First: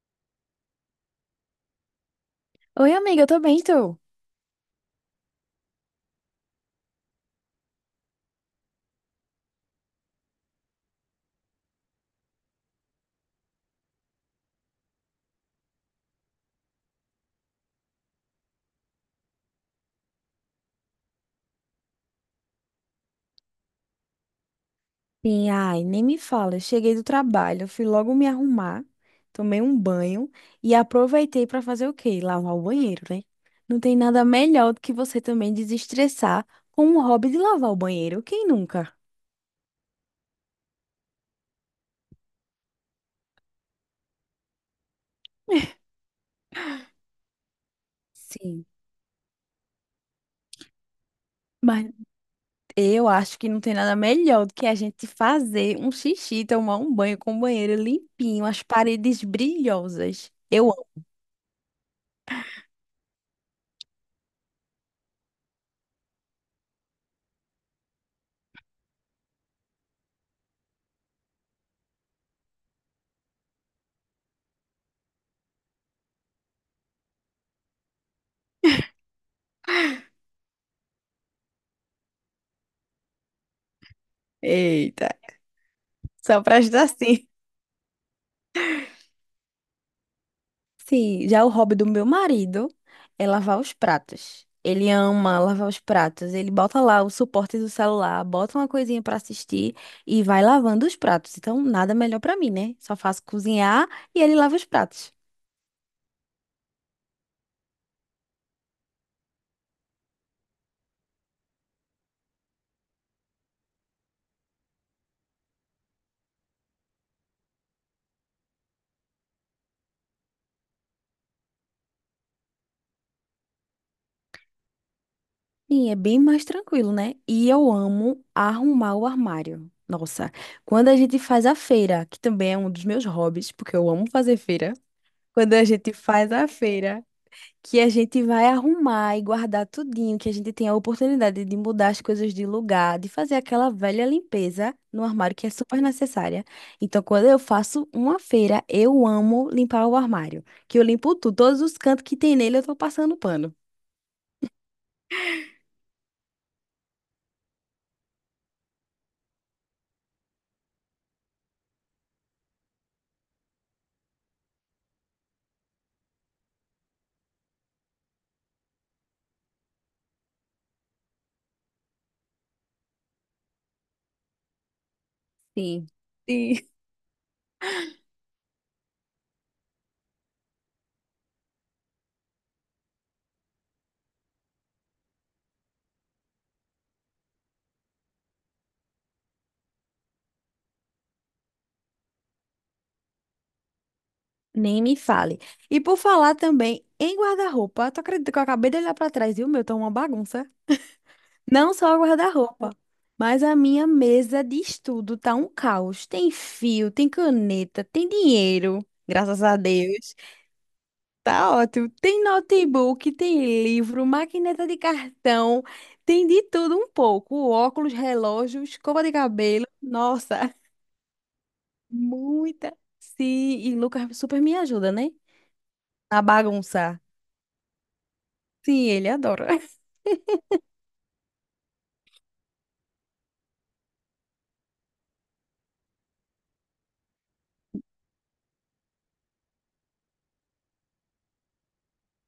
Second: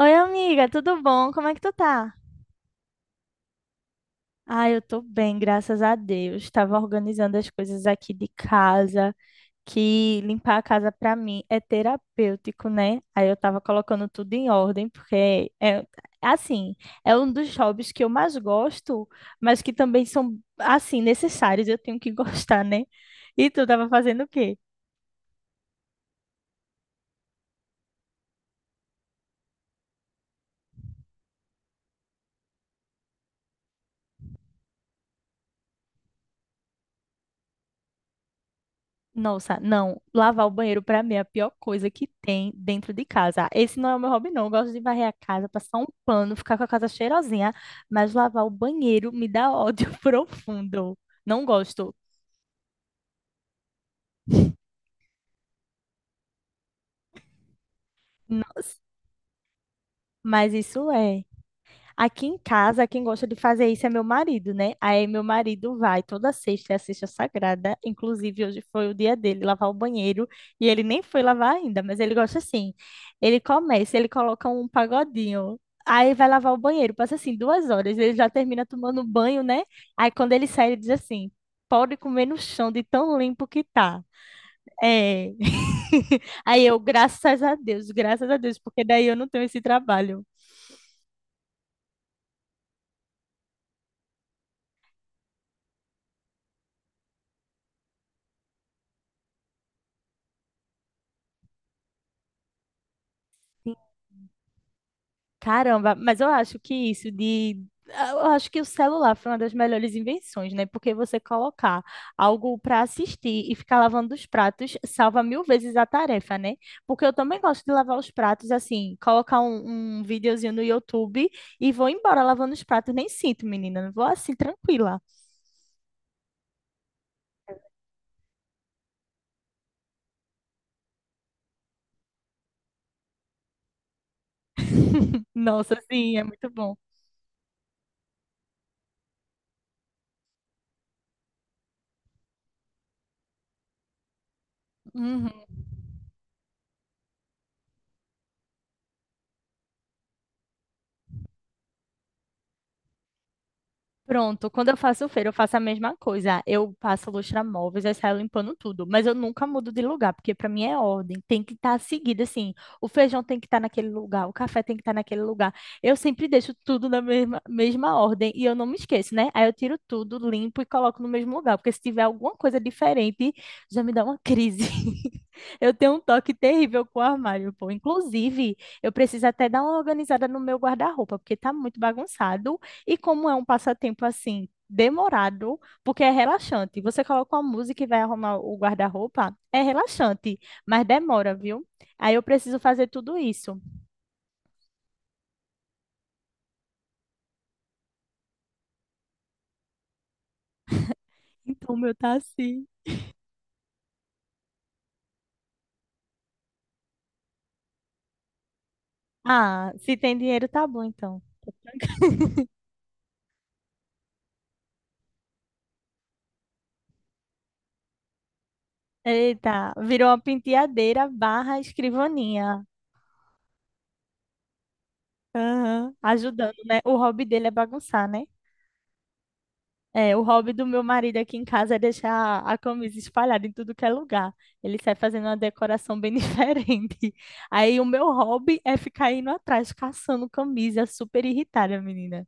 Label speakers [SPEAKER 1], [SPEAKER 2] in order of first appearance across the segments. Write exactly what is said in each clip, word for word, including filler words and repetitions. [SPEAKER 1] Oi, amiga, tudo bom? Como é que tu tá?
[SPEAKER 2] Oi, amiga, eu tô bem, tu?
[SPEAKER 1] Ah, eu tô bem, graças a Deus. Tava organizando as coisas aqui de casa, que limpar a casa pra mim é terapêutico, né? Aí eu tava colocando tudo em ordem, porque é assim, é um dos hobbies que eu mais gosto, mas que também são assim necessários, eu tenho que gostar, né? E tu tava fazendo o quê?
[SPEAKER 2] Sim, ai, nem me fala. Eu cheguei do trabalho, fui logo me arrumar, tomei um banho e aproveitei para fazer o quê? Lavar o banheiro, né? Não tem nada melhor do que você também desestressar com um hobby de lavar o banheiro. Quem nunca?
[SPEAKER 1] Nossa, não. Lavar o banheiro pra mim é a pior coisa que tem dentro de casa. Esse não é o meu hobby, não. Eu gosto de varrer a casa, passar um pano, ficar com a casa cheirosinha, mas lavar o
[SPEAKER 2] Sim.
[SPEAKER 1] banheiro me dá ódio profundo. Não
[SPEAKER 2] Mas
[SPEAKER 1] gosto.
[SPEAKER 2] eu acho que não tem nada melhor do que a gente fazer um xixi, tomar um banho com o banheiro limpinho, as
[SPEAKER 1] Nossa,
[SPEAKER 2] paredes brilhosas.
[SPEAKER 1] mas
[SPEAKER 2] Eu
[SPEAKER 1] isso
[SPEAKER 2] amo.
[SPEAKER 1] é. Aqui em casa, quem gosta de fazer isso é meu marido, né? Aí meu marido vai toda sexta, é a sexta sagrada. Inclusive, hoje foi o dia dele lavar o banheiro e ele nem foi lavar ainda, mas ele gosta assim. Ele começa, ele coloca um pagodinho. Aí vai lavar o banheiro, passa assim duas horas, ele já termina tomando banho, né? Aí quando ele sai, ele diz assim: pode comer no chão de tão limpo que tá.
[SPEAKER 2] Eita,
[SPEAKER 1] É.
[SPEAKER 2] só pra
[SPEAKER 1] Aí eu,
[SPEAKER 2] ajudar sim.
[SPEAKER 1] graças a Deus, graças a Deus, porque daí eu não tenho esse trabalho.
[SPEAKER 2] Sim, já é o hobby do meu marido é lavar os pratos. Ele ama lavar os pratos. Ele bota lá o suporte do celular, bota uma coisinha pra assistir e vai lavando os pratos. Então, nada melhor pra mim, né? Só faço cozinhar e ele lava os pratos.
[SPEAKER 1] Caramba, mas eu acho que isso de. Eu acho que o celular foi uma das melhores invenções, né? Porque você colocar algo para assistir e ficar lavando os pratos salva mil vezes a tarefa, né? Porque eu também gosto de lavar os pratos assim, colocar um, um videozinho no YouTube e vou embora lavando os pratos. Nem sinto, menina, vou assim, tranquila.
[SPEAKER 2] Sim, é bem mais tranquilo, né? E eu amo arrumar o armário. Nossa, quando a gente faz a feira, que também é um dos meus hobbies, porque eu amo fazer feira. Quando a
[SPEAKER 1] Nossa,
[SPEAKER 2] gente
[SPEAKER 1] sim, é
[SPEAKER 2] faz a
[SPEAKER 1] muito bom.
[SPEAKER 2] feira, que a gente vai arrumar e guardar tudinho, que a gente tem a oportunidade de mudar as coisas de lugar, de fazer aquela velha limpeza no armário
[SPEAKER 1] Uhum.
[SPEAKER 2] que é super necessária. Então, quando eu faço uma feira, eu amo limpar o armário, que eu limpo tudo, todos os cantos que tem nele eu tô passando pano.
[SPEAKER 1] Pronto, quando eu faço feira, eu faço a mesma coisa. Eu passo lustramóveis, aí saio limpando tudo. Mas eu nunca mudo de lugar, porque para mim é ordem. Tem que estar seguido, assim. O feijão tem que estar naquele lugar, o café tem que estar naquele lugar. Eu sempre deixo tudo na mesma, mesma ordem e eu não me esqueço, né? Aí eu tiro tudo, limpo e coloco no mesmo lugar, porque se tiver alguma coisa diferente, já me dá uma crise. Eu
[SPEAKER 2] Sim.
[SPEAKER 1] tenho um toque
[SPEAKER 2] Sim.
[SPEAKER 1] terrível com o armário, pô. Inclusive, eu preciso até dar uma organizada no meu guarda-roupa, porque tá muito bagunçado. E como é um passatempo assim, demorado, porque é relaxante. Você coloca uma música e vai arrumar o guarda-roupa, é relaxante, mas demora, viu? Aí eu preciso fazer tudo isso.
[SPEAKER 2] Nem me fale. E por falar também em guarda-roupa, tu acredita que eu acabei de olhar pra trás e o meu tá uma bagunça?
[SPEAKER 1] Então,
[SPEAKER 2] Não
[SPEAKER 1] o meu
[SPEAKER 2] só o
[SPEAKER 1] tá assim.
[SPEAKER 2] guarda-roupa, mas a minha mesa de estudo tá um caos. Tem fio, tem caneta, tem dinheiro, graças a
[SPEAKER 1] Ah, se
[SPEAKER 2] Deus.
[SPEAKER 1] tem dinheiro, tá bom, então.
[SPEAKER 2] Tá ótimo. Tem notebook, tem livro, maquineta de cartão, tem de tudo um pouco. Óculos, relógio, escova de cabelo.
[SPEAKER 1] Eita, virou uma
[SPEAKER 2] Nossa,
[SPEAKER 1] penteadeira barra escrivaninha.
[SPEAKER 2] muita. Sim, e Lucas super me ajuda, né?
[SPEAKER 1] Aham,
[SPEAKER 2] A
[SPEAKER 1] ajudando, né? O
[SPEAKER 2] bagunça.
[SPEAKER 1] hobby dele é bagunçar, né?
[SPEAKER 2] Sim, ele adora.
[SPEAKER 1] É, o hobby do meu marido aqui em casa é deixar a camisa espalhada em tudo que é lugar. Ele sai fazendo uma decoração bem diferente. Aí o meu hobby é ficar indo atrás, caçando camisa, super irritada, menina.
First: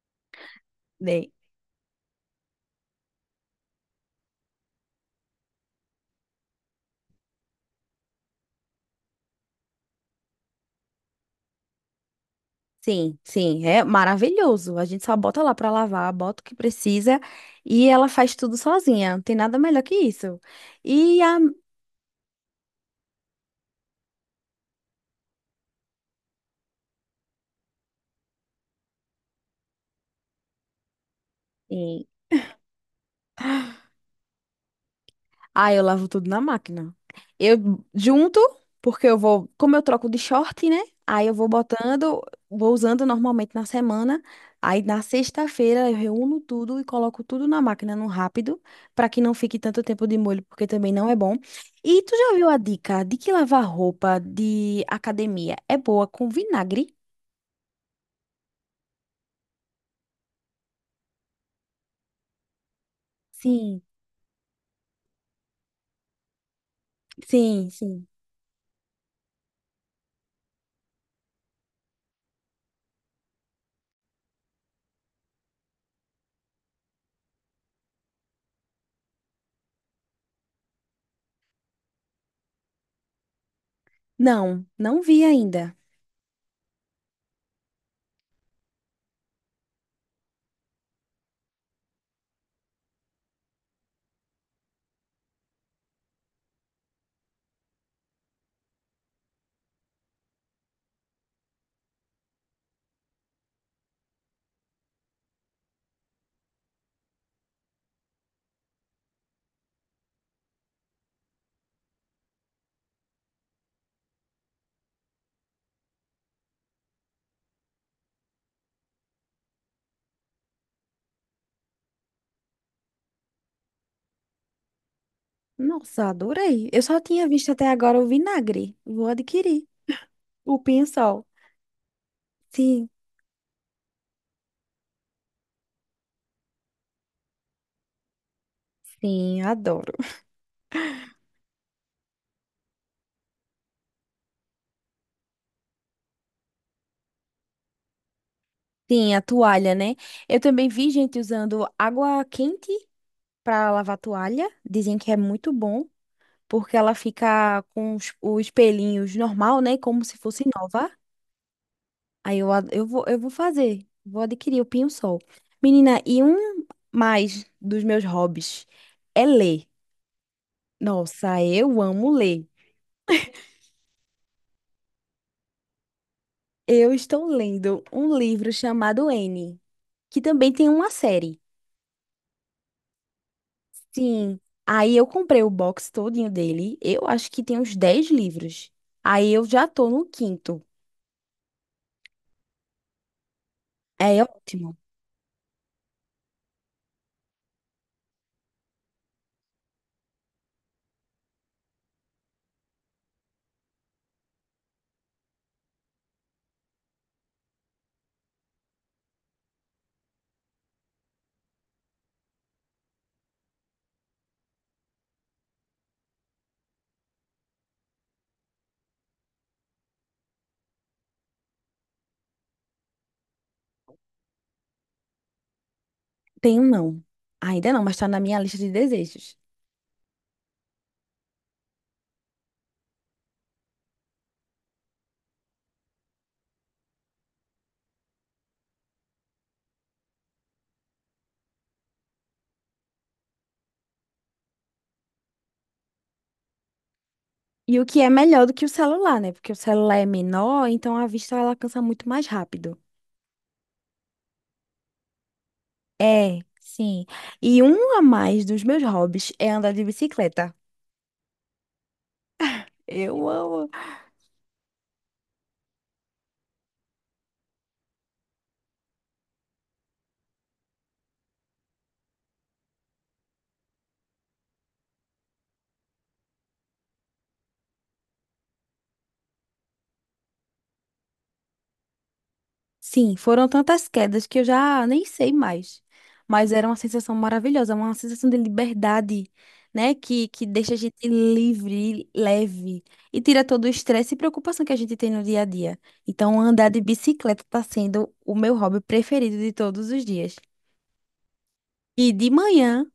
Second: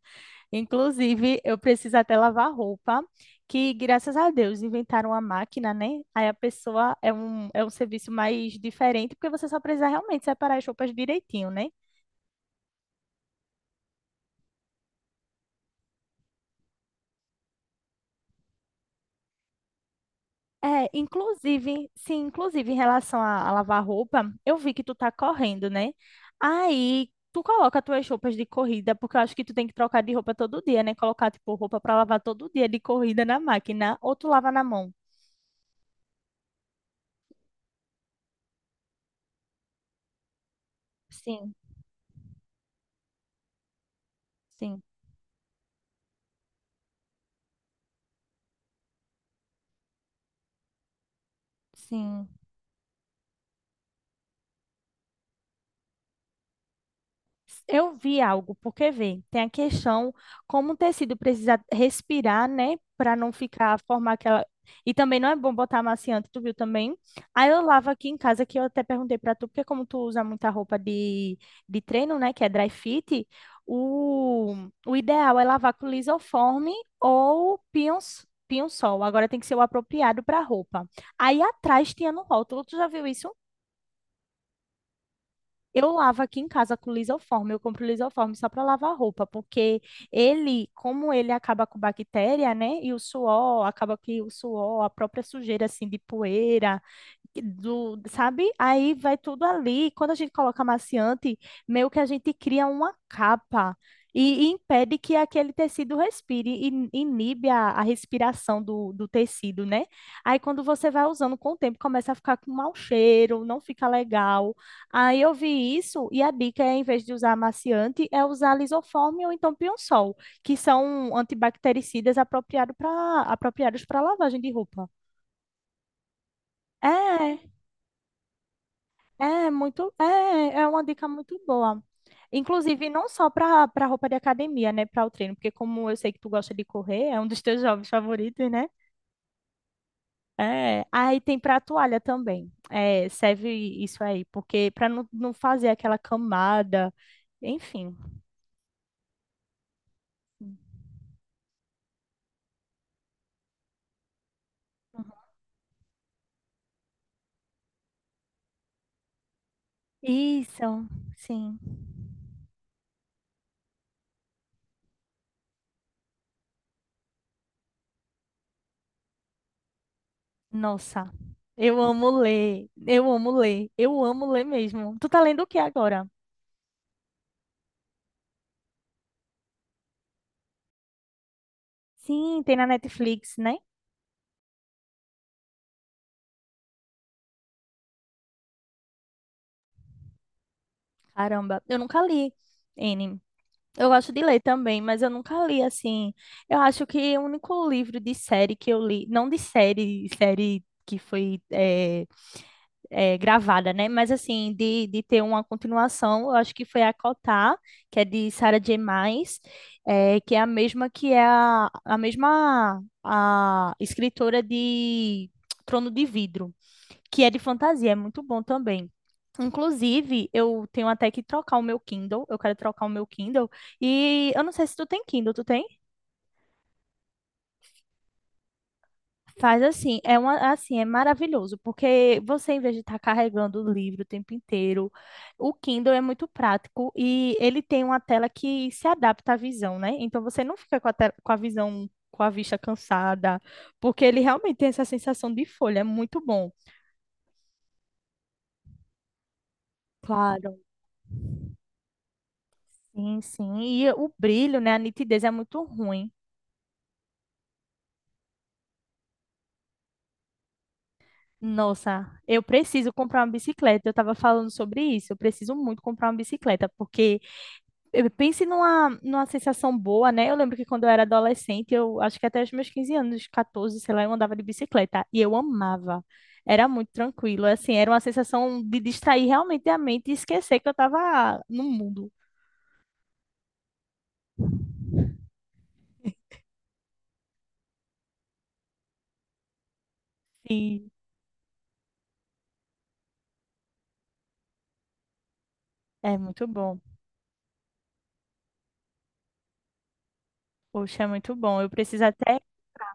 [SPEAKER 2] Né?
[SPEAKER 1] Inclusive, eu preciso até lavar roupa, que graças a Deus inventaram a máquina, né? Aí a pessoa é um, é um serviço mais diferente, porque você só precisa realmente separar as roupas direitinho, né?
[SPEAKER 2] Sim, sim, é maravilhoso. A gente só bota lá pra lavar, bota o que precisa e ela faz tudo sozinha. Não tem nada melhor que isso.
[SPEAKER 1] É,
[SPEAKER 2] E a,
[SPEAKER 1] inclusive, sim, inclusive em relação a, a lavar roupa, eu vi que tu tá correndo, né? Aí tu coloca tuas roupas de corrida, porque eu acho que tu tem que trocar de roupa todo dia, né? Colocar, tipo, roupa pra
[SPEAKER 2] sim.
[SPEAKER 1] lavar todo dia de corrida na máquina, ou tu lava na mão.
[SPEAKER 2] Ah, eu lavo tudo na máquina. Eu junto, porque eu vou, como eu troco de short, né? Aí eu vou
[SPEAKER 1] Sim,
[SPEAKER 2] botando, vou usando normalmente na semana. Aí
[SPEAKER 1] sim,
[SPEAKER 2] na sexta-feira eu reúno tudo e coloco tudo na máquina no rápido, para que não fique tanto tempo de molho, porque também não é bom. E tu
[SPEAKER 1] sim.
[SPEAKER 2] já viu a dica de que lavar roupa de academia é boa com vinagre?
[SPEAKER 1] Eu vi algo, porque vê, tem a questão como o tecido precisa respirar, né, para não ficar,
[SPEAKER 2] Sim,
[SPEAKER 1] formar aquela. E também não é bom botar amaciante, tu viu também? Aí eu
[SPEAKER 2] sim,
[SPEAKER 1] lavo
[SPEAKER 2] sim.
[SPEAKER 1] aqui em casa, que eu até perguntei para tu, porque como tu usa muita roupa de, de treino, né, que é dry fit, o, o ideal é lavar com lisoforme ou pinhos, pinho-sol. Agora tem que ser o apropriado para roupa. Aí atrás tinha no rótulo, tu já viu isso?
[SPEAKER 2] Não, não vi ainda.
[SPEAKER 1] Eu lavo aqui em casa com lisoforme, eu compro lisoforme só para lavar roupa, porque ele, como ele acaba com bactéria, né? E o suor, acaba que o suor, a própria sujeira assim de poeira, do, sabe? Aí vai tudo ali. Quando a gente coloca amaciante, meio que a gente cria uma capa e, e impede que aquele tecido respire, e inibe a, a respiração do, do tecido, né? Aí quando você vai usando com o tempo, começa a ficar com mau cheiro, não fica legal. Aí eu vi isso, e a dica é, em vez de usar amaciante, é usar lisoforme ou então pião-sol, que são antibactericidas apropriado pra, apropriados para lavagem de roupa.
[SPEAKER 2] Nossa, adorei. Eu só tinha
[SPEAKER 1] É,
[SPEAKER 2] visto até agora o vinagre. Vou
[SPEAKER 1] É
[SPEAKER 2] adquirir.
[SPEAKER 1] muito,
[SPEAKER 2] O
[SPEAKER 1] é, é uma dica
[SPEAKER 2] pinhão-sol.
[SPEAKER 1] muito boa. Inclusive,
[SPEAKER 2] Sim,
[SPEAKER 1] não só para para roupa de academia, né, para o treino, porque como eu sei que tu gosta de correr, é um dos teus jogos favoritos, né?
[SPEAKER 2] sim, adoro.
[SPEAKER 1] É, aí tem para toalha também. É, serve isso aí, porque para não, não fazer aquela camada, enfim.
[SPEAKER 2] Sim, a toalha, né? Eu também vi gente usando água quente para lavar a toalha. Dizem que é muito bom, porque ela fica com os, os pelinhos normal, né? Como se fosse
[SPEAKER 1] Isso,
[SPEAKER 2] nova.
[SPEAKER 1] sim.
[SPEAKER 2] Aí eu, ad- eu vou, eu vou fazer. Vou adquirir o pinho-sol. Menina, e um mais dos meus hobbies é ler.
[SPEAKER 1] Nossa,
[SPEAKER 2] Nossa,
[SPEAKER 1] eu
[SPEAKER 2] eu
[SPEAKER 1] amo
[SPEAKER 2] amo ler.
[SPEAKER 1] ler, eu amo ler, eu amo ler mesmo. Tu tá lendo o que agora?
[SPEAKER 2] Eu estou lendo um livro chamado N, que também tem uma série.
[SPEAKER 1] Sim, tem na Netflix, né?
[SPEAKER 2] Sim. Aí eu comprei o box todinho dele. Eu acho que tem uns dez livros. Aí eu já tô no quinto.
[SPEAKER 1] Caramba, eu nunca li. Eu gosto de
[SPEAKER 2] É
[SPEAKER 1] ler
[SPEAKER 2] ótimo.
[SPEAKER 1] também, mas eu nunca li assim. Eu acho que o único livro de série que eu li, não de série, série que foi eh, eh, gravada, né? Mas assim, de, de ter uma continuação, eu acho que foi a Cotar, que é de Sarah J. Maas, eh, que é a mesma que é a, a mesma a escritora de Trono de Vidro que é de fantasia, é muito bom também. Inclusive, eu tenho até que trocar o meu Kindle, eu quero trocar o meu Kindle, e eu não sei se tu tem Kindle, tu tem?
[SPEAKER 2] Tenho não. Ainda não, mas tá na minha lista de desejos.
[SPEAKER 1] Faz assim, é uma, assim, é maravilhoso, porque você, em vez de estar carregando o livro o tempo inteiro, o Kindle é muito prático e ele tem uma tela que se adapta à visão, né? Então você não fica com a, te- com a visão, com a vista cansada, porque ele realmente tem essa sensação de folha, é muito bom.
[SPEAKER 2] E o que é melhor do que o celular, né? Porque o celular é
[SPEAKER 1] Claro.
[SPEAKER 2] menor, então a vista ela cansa muito mais rápido.
[SPEAKER 1] Sim, sim. E o brilho, né? A nitidez é muito ruim.
[SPEAKER 2] É, sim. E um a mais dos meus hobbies é andar de bicicleta.
[SPEAKER 1] Nossa, eu preciso comprar
[SPEAKER 2] Eu
[SPEAKER 1] uma
[SPEAKER 2] amo.
[SPEAKER 1] bicicleta. Eu estava falando sobre isso. Eu preciso muito comprar uma bicicleta, porque eu pense numa, numa sensação boa, né? Eu lembro que quando eu era adolescente, eu acho que até os meus quinze anos, quatorze, sei lá, eu andava de bicicleta e eu amava. Era muito tranquilo, assim, era uma sensação de distrair realmente a mente e esquecer que eu estava no mundo.
[SPEAKER 2] Sim, foram tantas quedas que eu já nem sei mais. Mas era uma sensação maravilhosa, uma sensação de liberdade, né? Que, que deixa a
[SPEAKER 1] E
[SPEAKER 2] gente livre, leve e tira todo o estresse e preocupação que a gente tem no dia a dia.
[SPEAKER 1] é
[SPEAKER 2] Então,
[SPEAKER 1] muito
[SPEAKER 2] andar
[SPEAKER 1] bom.
[SPEAKER 2] de bicicleta está sendo o meu hobby preferido de todos os dias.
[SPEAKER 1] Poxa, é muito bom. Eu preciso
[SPEAKER 2] E de
[SPEAKER 1] até.
[SPEAKER 2] manhã,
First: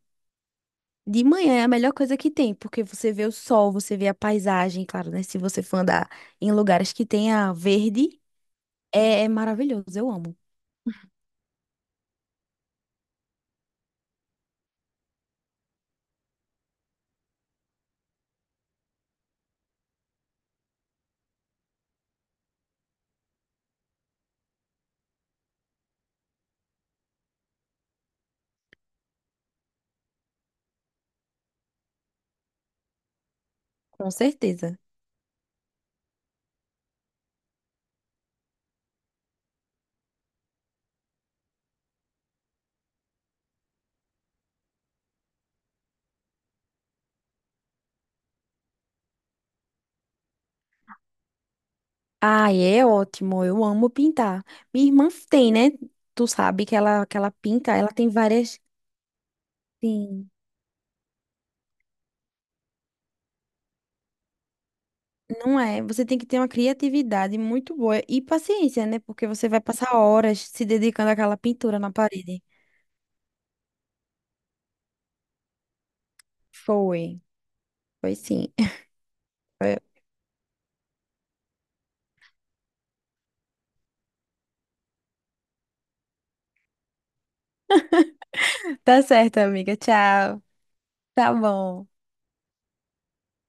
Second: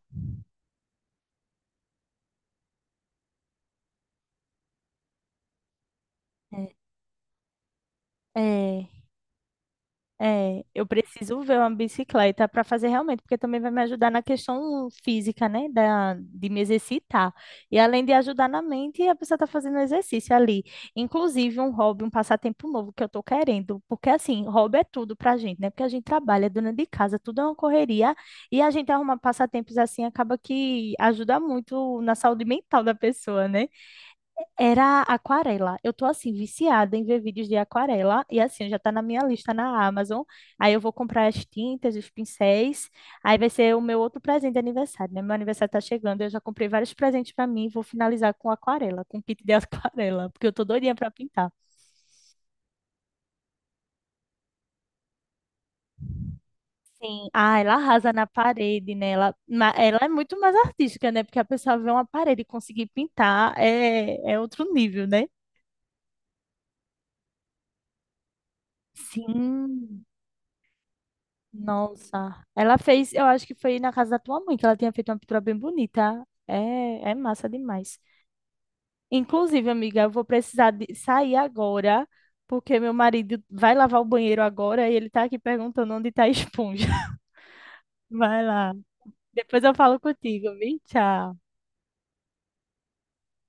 [SPEAKER 2] de manhã é a melhor coisa que tem, porque você vê o sol, você vê a paisagem, claro, né? Se você for andar em
[SPEAKER 1] É.
[SPEAKER 2] lugares que tenha verde,
[SPEAKER 1] É.
[SPEAKER 2] é é maravilhoso, eu amo,
[SPEAKER 1] É, eu preciso ver uma bicicleta para fazer realmente, porque também vai me ajudar na questão física, né, da, de me exercitar. E além de ajudar na mente, a pessoa está fazendo exercício ali. Inclusive um hobby, um passatempo novo que eu estou querendo, porque assim, hobby é tudo para a gente, né? Porque a gente trabalha, é dona de casa, tudo é uma correria, e a gente arrumar passatempos assim acaba que ajuda muito na saúde mental da pessoa, né?
[SPEAKER 2] com certeza.
[SPEAKER 1] Era aquarela. Eu tô assim, viciada em ver vídeos de aquarela. E assim, já tá na minha lista na Amazon. Aí eu vou comprar as tintas, os pincéis. Aí vai ser o meu outro presente de aniversário, né? Meu aniversário tá chegando. Eu já comprei vários presentes pra mim. Vou finalizar com aquarela, com kit de aquarela, porque eu tô doidinha pra pintar.
[SPEAKER 2] Ah, é ótimo, eu amo pintar. Minha irmã tem, né? Tu sabe que ela, que
[SPEAKER 1] Sim.
[SPEAKER 2] ela
[SPEAKER 1] Ah,
[SPEAKER 2] pinta,
[SPEAKER 1] ela
[SPEAKER 2] ela tem
[SPEAKER 1] arrasa na
[SPEAKER 2] várias.
[SPEAKER 1] parede, né? Ela, ma- ela é
[SPEAKER 2] Sim.
[SPEAKER 1] muito mais artística, né? Porque a pessoa vê uma parede e conseguir pintar é, é outro nível, né?
[SPEAKER 2] Não é? Você tem que ter uma criatividade muito boa e paciência, né? Porque você vai passar
[SPEAKER 1] Sim.
[SPEAKER 2] horas se dedicando àquela pintura na parede.
[SPEAKER 1] Nossa, ela fez, eu acho que foi na casa da tua mãe que ela tinha feito uma pintura bem bonita. É, é
[SPEAKER 2] Foi,
[SPEAKER 1] massa demais.
[SPEAKER 2] foi sim.
[SPEAKER 1] Inclusive, amiga, eu vou precisar de sair agora, porque meu marido vai lavar o banheiro agora e ele tá aqui perguntando onde tá a esponja. Vai lá.
[SPEAKER 2] Tá certo,
[SPEAKER 1] Depois eu
[SPEAKER 2] amiga.
[SPEAKER 1] falo
[SPEAKER 2] Tchau.
[SPEAKER 1] contigo, viu?
[SPEAKER 2] Tá
[SPEAKER 1] Tchau.
[SPEAKER 2] bom.